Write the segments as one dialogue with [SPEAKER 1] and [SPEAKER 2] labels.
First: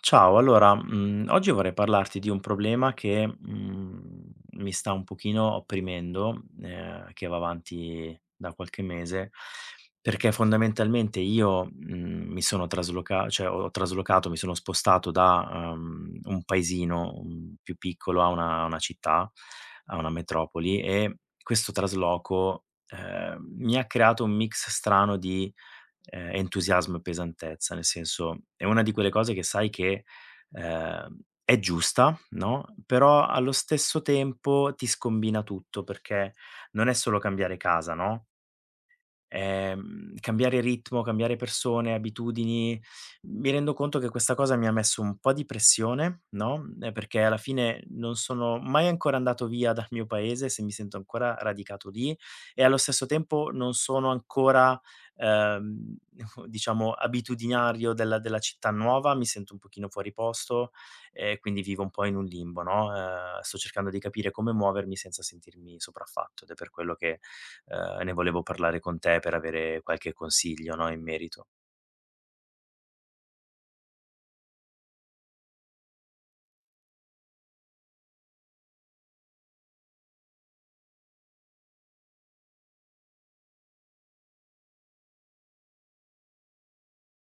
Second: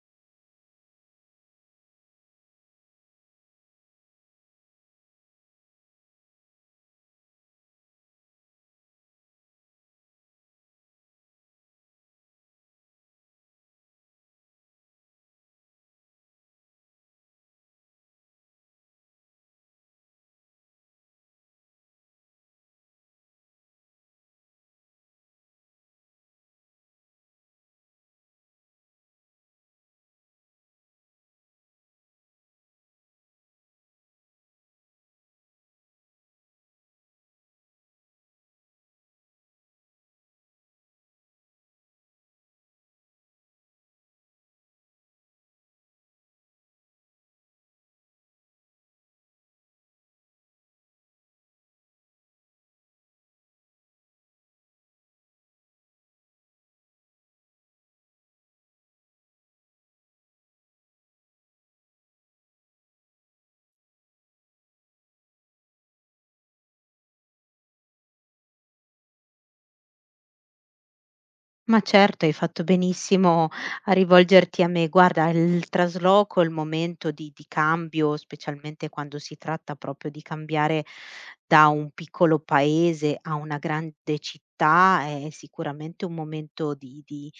[SPEAKER 1] Ciao, allora, oggi vorrei parlarti di un problema che, mi sta un pochino opprimendo, che va avanti da qualche mese, perché fondamentalmente io, mi sono trasloca cioè ho traslocato, mi sono spostato da, un paesino, più piccolo a una città, a una metropoli e questo trasloco, mi ha creato un mix strano di entusiasmo e pesantezza, nel senso, è una di quelle cose che sai che, è giusta, no, però allo stesso tempo ti scombina tutto, perché non è solo cambiare casa, no, cambiare ritmo, cambiare persone, abitudini. Mi rendo conto che questa cosa mi ha messo un po' di pressione, no, perché alla fine non sono mai ancora andato via dal mio paese, se mi sento ancora radicato lì e allo stesso tempo non sono ancora, ehm, diciamo abitudinario della città nuova, mi sento un pochino fuori posto e quindi vivo un po' in un limbo, no, sto cercando di capire come muovermi senza sentirmi sopraffatto ed è per quello che ne volevo parlare con te per avere qualche consiglio, no, in merito.
[SPEAKER 2] Ma certo, hai fatto benissimo a rivolgerti a me. Guarda, il trasloco, il momento di cambio, specialmente quando si tratta proprio di cambiare da un piccolo paese a una grande città, è sicuramente un momento di di,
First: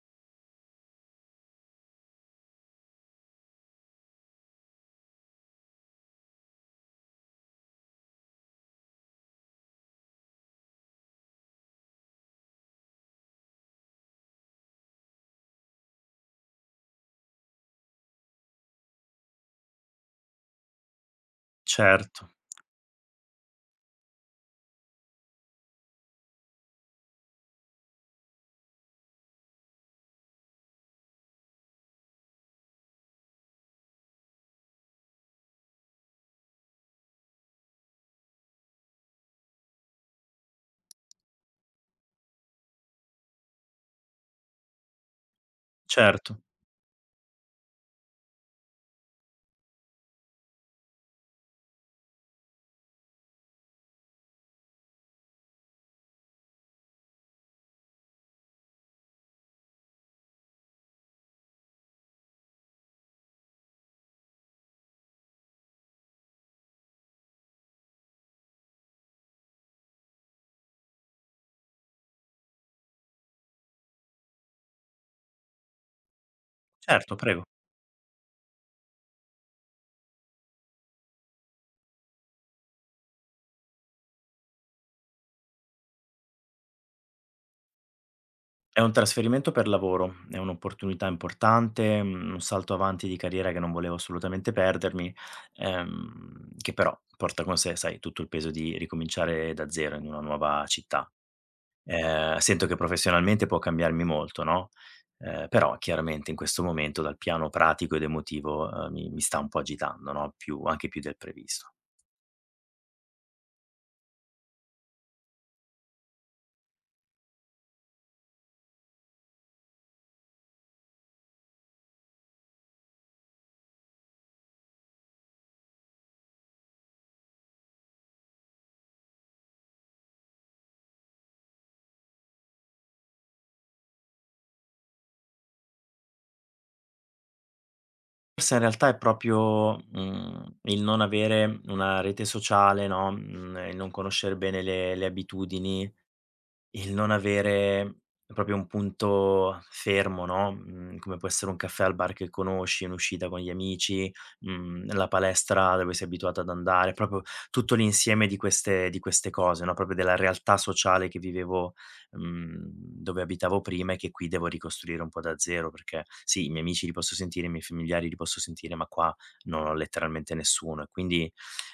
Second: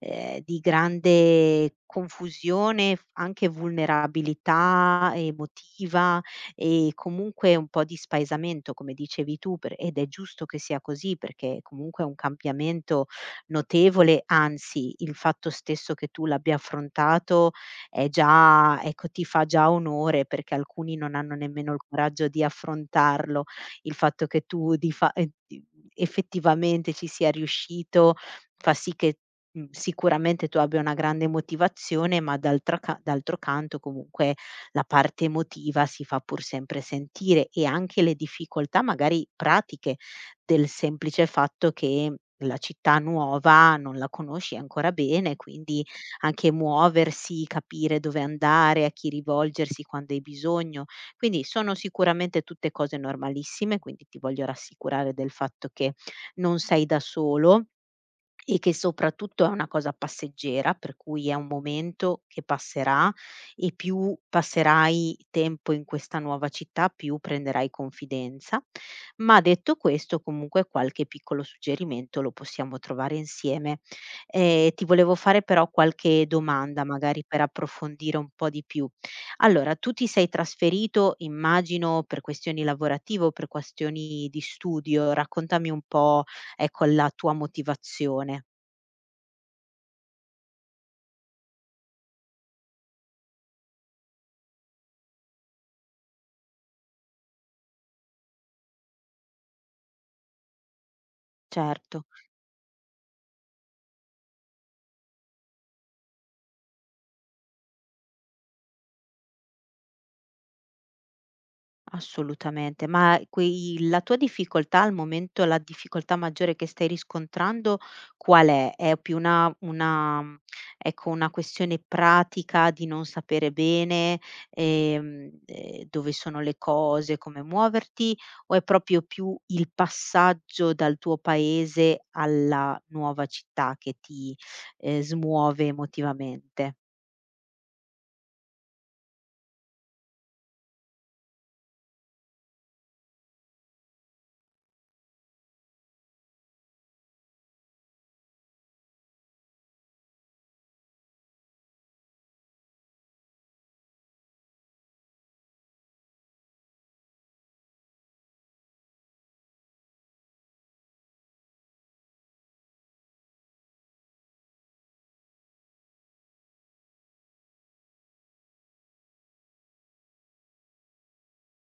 [SPEAKER 2] ehm, di grande confusione, f anche vulnerabilità emotiva e comunque un po' di spaesamento, come dicevi tu, per ed è giusto che sia così, perché comunque è un cambiamento notevole. Anzi, il fatto stesso che tu l'abbia affrontato è già, ecco, ti fa già onore, perché alcuni non hanno nemmeno il coraggio
[SPEAKER 1] Certo,
[SPEAKER 2] di affrontarlo. Il fatto che tu di fa di effettivamente ci sia riuscito fa sì che, mhmm, sicuramente tu abbia una grande motivazione, ma d'altro canto comunque la parte emotiva si fa pur sempre sentire, e anche le difficoltà magari pratiche del semplice fatto che la città nuova non la conosci ancora bene, quindi
[SPEAKER 1] certo,
[SPEAKER 2] anche muoversi, capire dove andare, a chi rivolgersi quando hai bisogno. Quindi sono sicuramente tutte cose normalissime, quindi ti voglio rassicurare del fatto che non sei da solo e che soprattutto è una cosa passeggera, per cui è un momento che passerà, e più passerai tempo in questa nuova città, più prenderai confidenza. Ma detto questo, comunque qualche piccolo suggerimento lo possiamo trovare insieme. Ti volevo fare però qualche domanda,
[SPEAKER 1] certo,
[SPEAKER 2] magari per
[SPEAKER 1] prego.
[SPEAKER 2] approfondire un po' di più. Allora, tu ti sei trasferito, immagino, per questioni lavorative o per questioni di studio. Raccontami un po', ecco, la tua motivazione.
[SPEAKER 1] È un trasferimento per lavoro, è un'opportunità importante, un salto avanti di carriera che non volevo assolutamente perdermi, che però porta con sé, sai, tutto il peso di ricominciare da zero in una nuova città.
[SPEAKER 2] Certo,
[SPEAKER 1] Sento che professionalmente può cambiarmi molto, no, però chiaramente in questo momento dal piano pratico ed emotivo, mi sta un po' agitando, no, più del previsto.
[SPEAKER 2] assolutamente. Ma quei la tua difficoltà al momento, la difficoltà maggiore che stai riscontrando qual è? È più una mm, ecco, una questione pratica di non sapere bene, dove sono le cose, come muoverti, o è proprio più il passaggio dal tuo paese alla nuova città che ti, smuove emotivamente?
[SPEAKER 1] Forse in realtà è proprio, il non avere una rete sociale, no, il non conoscere bene le abitudini, il non avere proprio un punto fermo, no, come può essere un caffè al bar che conosci, un'uscita con gli amici, la palestra dove sei abituato ad andare, proprio tutto l'insieme di queste cose, no, proprio della realtà sociale che vivevo, dove abitavo prima e che qui devo ricostruire un po' da zero, perché sì, i miei amici li posso sentire, i miei familiari li posso sentire, ma qua non ho letteralmente nessuno e quindi,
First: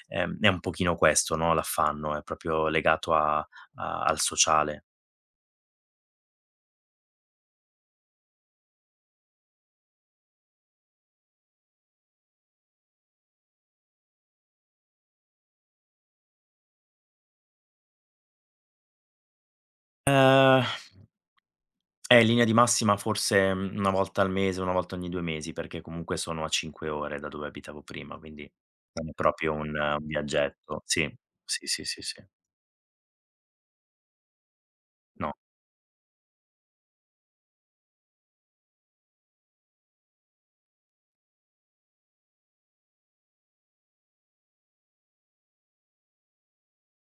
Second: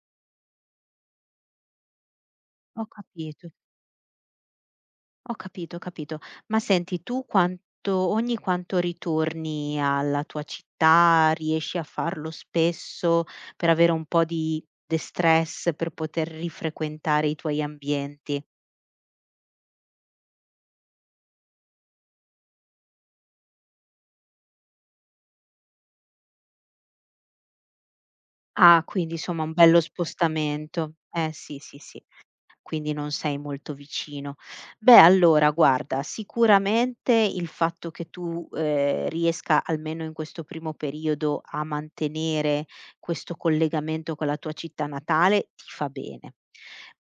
[SPEAKER 1] è un pochino questo, no, l'affanno, è proprio
[SPEAKER 2] Ho
[SPEAKER 1] legato a
[SPEAKER 2] capito.
[SPEAKER 1] al sociale.
[SPEAKER 2] Ho capito, ho capito. Ma senti, tu quanto ogni quanto ritorni alla tua città, riesci a farlo spesso per avere un po' di destress, per poter rifrequentare i tuoi ambienti?
[SPEAKER 1] Ehm, In linea di massima forse, 1 volta al mese, 1 volta ogni 2 mesi, perché comunque sono a 5 ore da dove abitavo prima, quindi
[SPEAKER 2] Ah,
[SPEAKER 1] non è
[SPEAKER 2] quindi insomma un
[SPEAKER 1] proprio
[SPEAKER 2] bello
[SPEAKER 1] un viaggetto.
[SPEAKER 2] spostamento.
[SPEAKER 1] Sì,
[SPEAKER 2] Eh sì,
[SPEAKER 1] sì,
[SPEAKER 2] sì,
[SPEAKER 1] sì,
[SPEAKER 2] sì.
[SPEAKER 1] sì, sì.
[SPEAKER 2] Quindi non sei molto vicino. Beh,
[SPEAKER 1] No.
[SPEAKER 2] allora guarda, sicuramente il fatto che tu, riesca almeno in questo primo periodo a mantenere questo collegamento con la tua città natale ti fa bene,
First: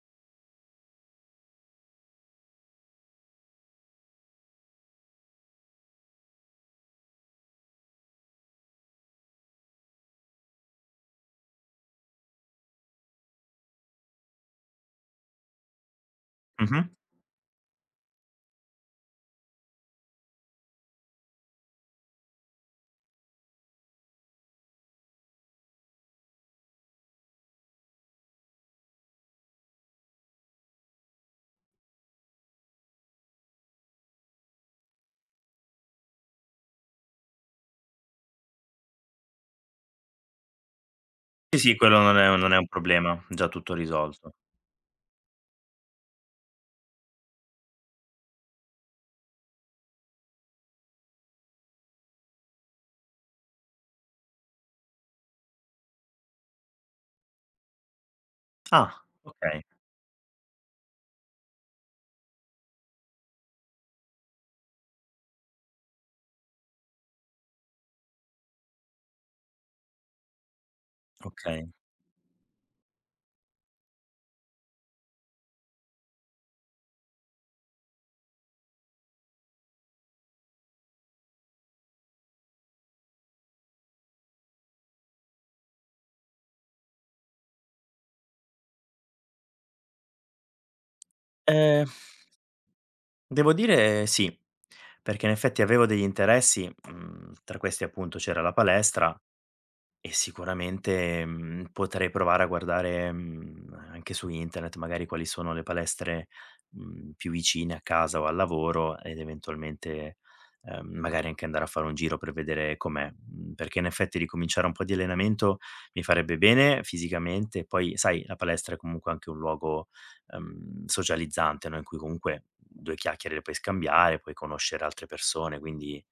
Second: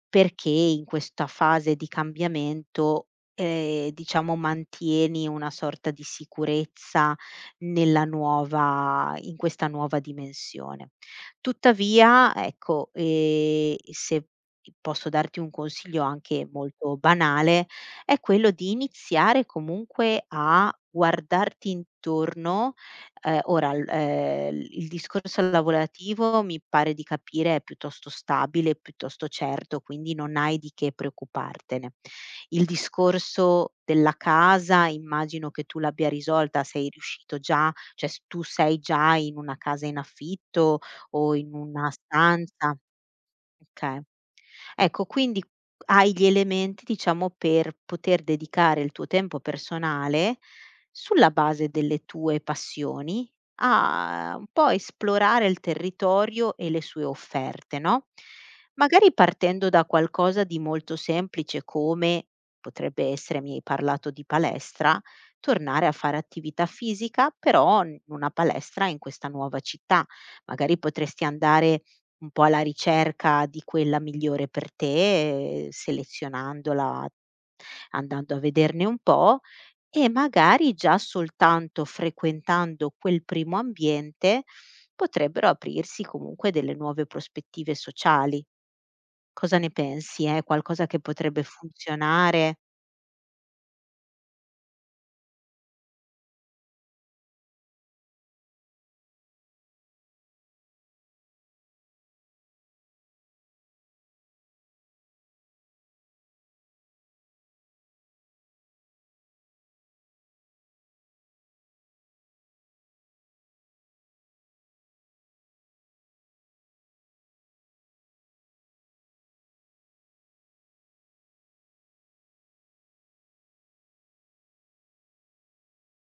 [SPEAKER 2] perché in questa fase di cambiamento, diciamo mantieni una sorta di sicurezza nella nuova in questa nuova dimensione. Tuttavia, ecco, se posso darti un consiglio anche
[SPEAKER 1] Mh-mh.
[SPEAKER 2] molto banale, è quello di iniziare comunque a guardarti intorno. Ora l Il discorso lavorativo mi pare di capire è piuttosto stabile, piuttosto certo, quindi non hai di che preoccupartene. Il discorso della casa immagino che tu l'abbia risolta, sei riuscito già, cioè s tu sei già in una casa in affitto o in
[SPEAKER 1] Sì, sì,
[SPEAKER 2] una
[SPEAKER 1] quello non è un
[SPEAKER 2] stanza?
[SPEAKER 1] problema, già tutto
[SPEAKER 2] Okay.
[SPEAKER 1] risolto.
[SPEAKER 2] Ecco, quindi hai gli elementi, diciamo, per poter dedicare il tuo tempo personale, sulla base delle tue passioni, a un po' esplorare il territorio e le sue offerte, no,
[SPEAKER 1] Ah,
[SPEAKER 2] magari
[SPEAKER 1] okay,
[SPEAKER 2] partendo da qualcosa di molto semplice come potrebbe essere, mi hai parlato di palestra, tornare a fare attività fisica, però in una palestra in questa nuova città. Magari potresti
[SPEAKER 1] okay.
[SPEAKER 2] andare un po' alla ricerca di quella migliore per te, selezionandola, andando a vederne un po', e magari già soltanto frequentando quel primo ambiente potrebbero aprirsi comunque delle nuove prospettive sociali. Cosa ne pensi? È qualcosa che potrebbe
[SPEAKER 1] Ehm,
[SPEAKER 2] funzionare?
[SPEAKER 1] Devo dire sì, perché in effetti avevo degli interessi, tra questi appunto c'era la palestra. E sicuramente, potrei provare a guardare, anche su internet magari quali sono le palestre, più vicine a casa o al lavoro ed eventualmente, magari anche andare a fare un giro per vedere com'è. Mhmm, Perché in effetti ricominciare un po' di allenamento mi farebbe bene fisicamente, poi sai la palestra è comunque anche un luogo, socializzante, no, in cui comunque 2 chiacchiere le puoi scambiare, puoi conoscere altre persone, quindi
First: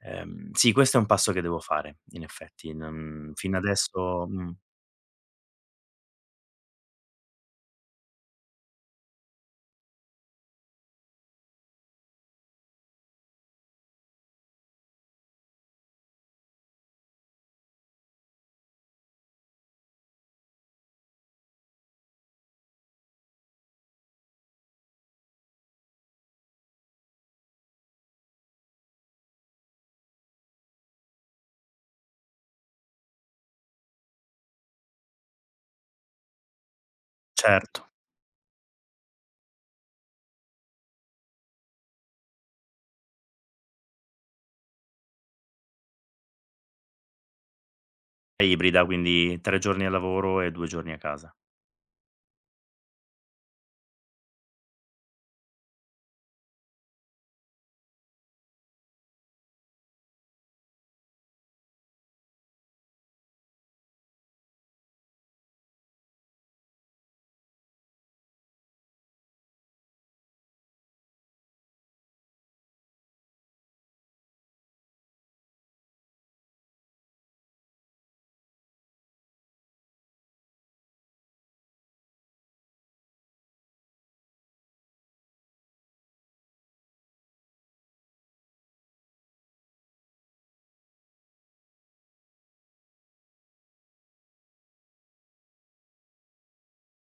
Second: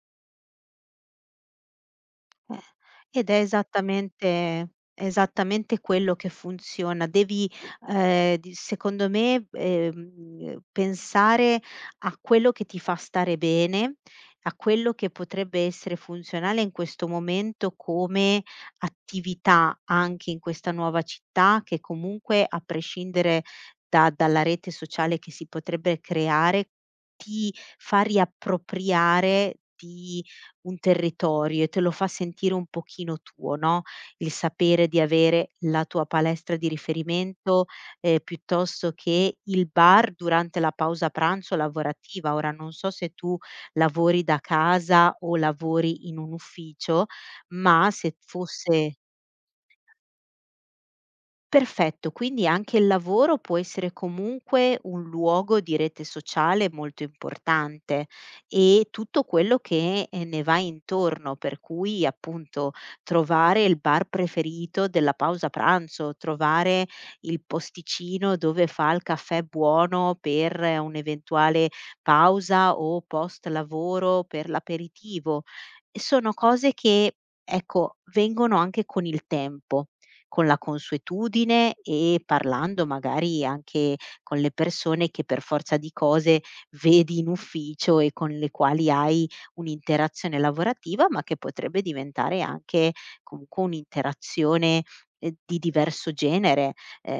[SPEAKER 1] Sì, questo è un passo che devo fare in
[SPEAKER 2] Eh,
[SPEAKER 1] effetti,
[SPEAKER 2] ed
[SPEAKER 1] non
[SPEAKER 2] è
[SPEAKER 1] fino adesso
[SPEAKER 2] esattamente quello che funziona. Devi, di secondo me, pensare a quello che ti fa stare bene, a quello che potrebbe essere funzionale in questo momento come attività anche in questa nuova città che comunque, a prescindere da dalla rete sociale che si potrebbe creare, ti fa riappropriare di un territorio e te lo fa sentire un pochino tuo, no, il sapere di avere la tua palestra di riferimento,
[SPEAKER 1] certo,
[SPEAKER 2] piuttosto che il bar durante la pausa pranzo lavorativa. Ora non so se tu lavori da casa o lavori in un ufficio, ma se
[SPEAKER 1] è ibrida,
[SPEAKER 2] fosse...
[SPEAKER 1] quindi 3 giorni al lavoro e 2 giorni a casa.
[SPEAKER 2] Perfetto, quindi anche il lavoro può essere comunque un luogo di rete sociale molto importante e tutto quello che ne va intorno, per cui appunto trovare il bar preferito della pausa pranzo, trovare il posticino dove fa il caffè buono per un'eventuale pausa o post lavoro per l'aperitivo. Sono cose che, ecco, vengono anche con il tempo, con la consuetudine, e parlando magari anche con le persone che per forza di cose vedi in ufficio e con le quali hai un'interazione lavorativa, ma che potrebbe diventare anche comunque un'interazione di diverso genere,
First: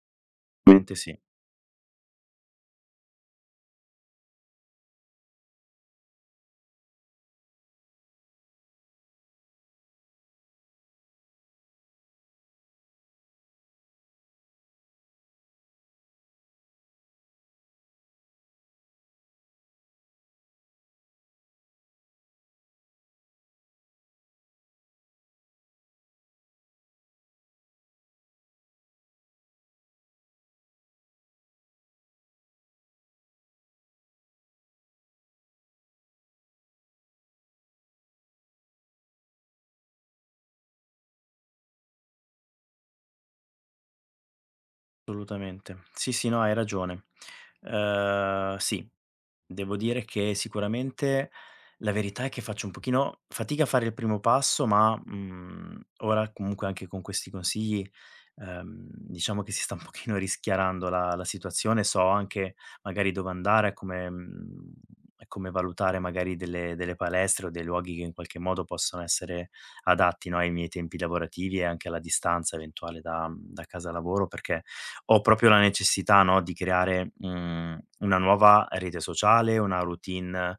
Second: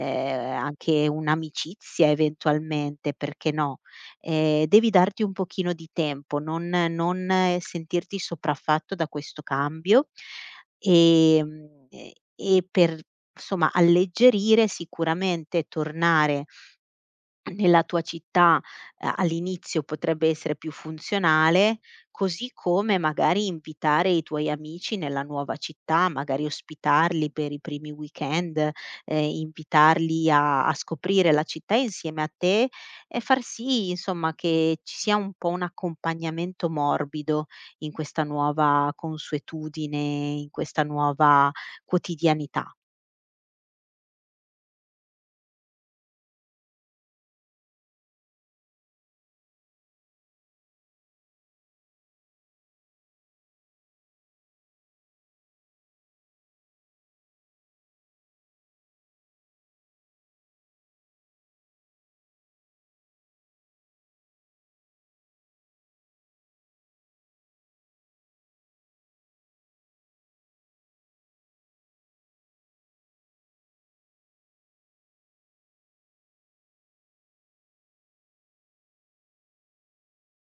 [SPEAKER 1] Mente
[SPEAKER 2] anche
[SPEAKER 1] sì,
[SPEAKER 2] un'amicizia eventualmente, perché no? Devi darti un pochino di tempo, non sentirti sopraffatto da questo cambio. Ehm, e e per, somma, alleggerire, sicuramente tornare nella tua città, all'inizio potrebbe essere più funzionale, così come magari invitare i tuoi amici nella nuova città, magari ospitarli per i primi weekend, invitarli a scoprire la città insieme a te e far sì insomma che ci sia un po' un accompagnamento morbido in questa nuova consuetudine, in questa nuova quotidianità.
[SPEAKER 1] assolutamente. Sì, sì, no, hai ragione. Sì. Devo dire che sicuramente la verità è che faccio un pochino fatica a fare il primo passo, ma, ora comunque anche con questi consigli, diciamo che si sta un pochino rischiarando la situazione. So anche magari dove andare, come e come valutare magari delle palestre o dei luoghi che in qualche modo possono essere adatti, no, ai miei tempi lavorativi e anche alla distanza eventuale da casa lavoro, perché ho proprio la necessità, no, di creare, una nuova rete sociale, una routine,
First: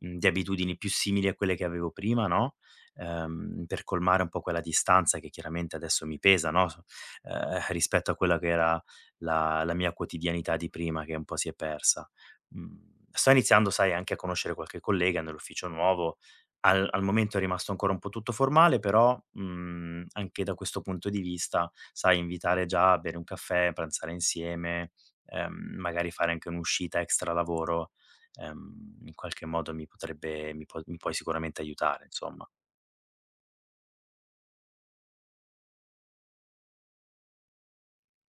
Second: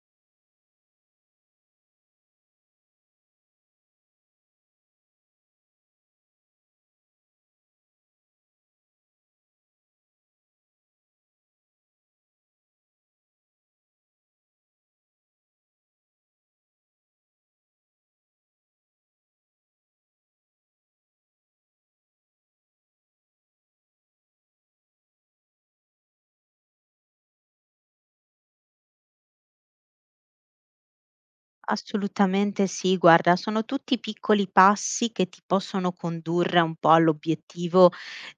[SPEAKER 1] di abitudini più simili a quelle che avevo prima, no, per colmare un po' quella distanza che chiaramente adesso mi pesa, no, s ehm, rispetto a quella che era la mia quotidianità di prima che un po' si è persa. Sto iniziando, sai, anche a conoscere qualche collega nell'ufficio nuovo al momento è rimasto ancora un po' tutto formale, però, anche da questo punto di vista, sai, invitare già a bere un caffè, pranzare insieme, magari fare anche un'uscita extra lavoro, in qualche modo mi potrebbe mi può mi puoi sicuramente aiutare, insomma.
[SPEAKER 2] Assolutamente sì, guarda, sono tutti piccoli passi che ti possono condurre un po' all'obiettivo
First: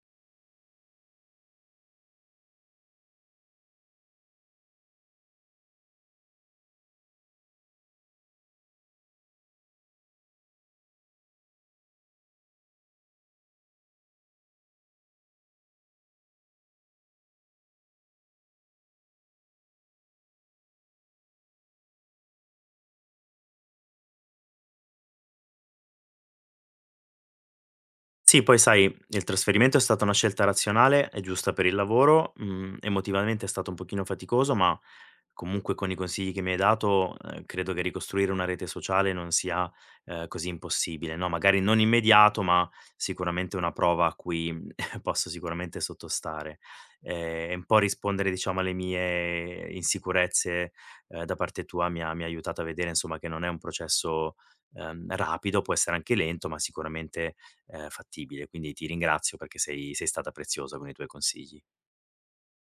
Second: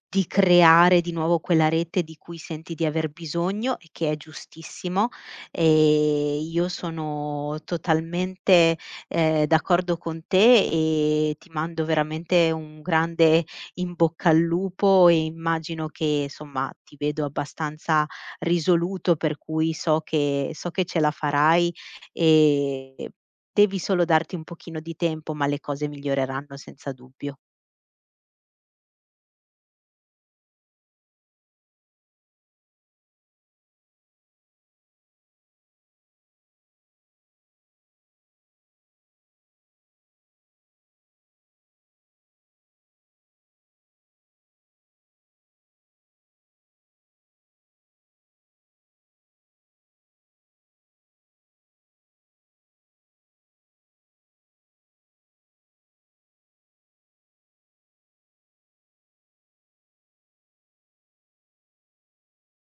[SPEAKER 2] di creare di nuovo quella rete di cui senti di aver bisogno e che è giustissimo. E io sono totalmente d'accordo con te, e ti mando veramente un grande in bocca al lupo, e immagino che insomma ti vedo abbastanza risoluto, per cui so che ce la farai. E devi solo darti un pochino di tempo, ma le cose miglioreranno senza dubbio.
[SPEAKER 1] Sì, poi sai, il trasferimento è stata una scelta razionale e giusta per il lavoro, emotivamente è stato un pochino faticoso, ma comunque con i consigli che mi hai dato, credo che ricostruire una rete sociale non sia, così impossibile, no, magari non immediato, ma sicuramente è una prova a cui, posso sicuramente sottostare. E un po' rispondere diciamo alle mie insicurezze, da parte tua mi ha aiutato a vedere insomma che non è un processo, rapido, può essere anche lento, ma sicuramente, fattibile. Quindi ti ringrazio perché sei stata preziosa con i tuoi consigli.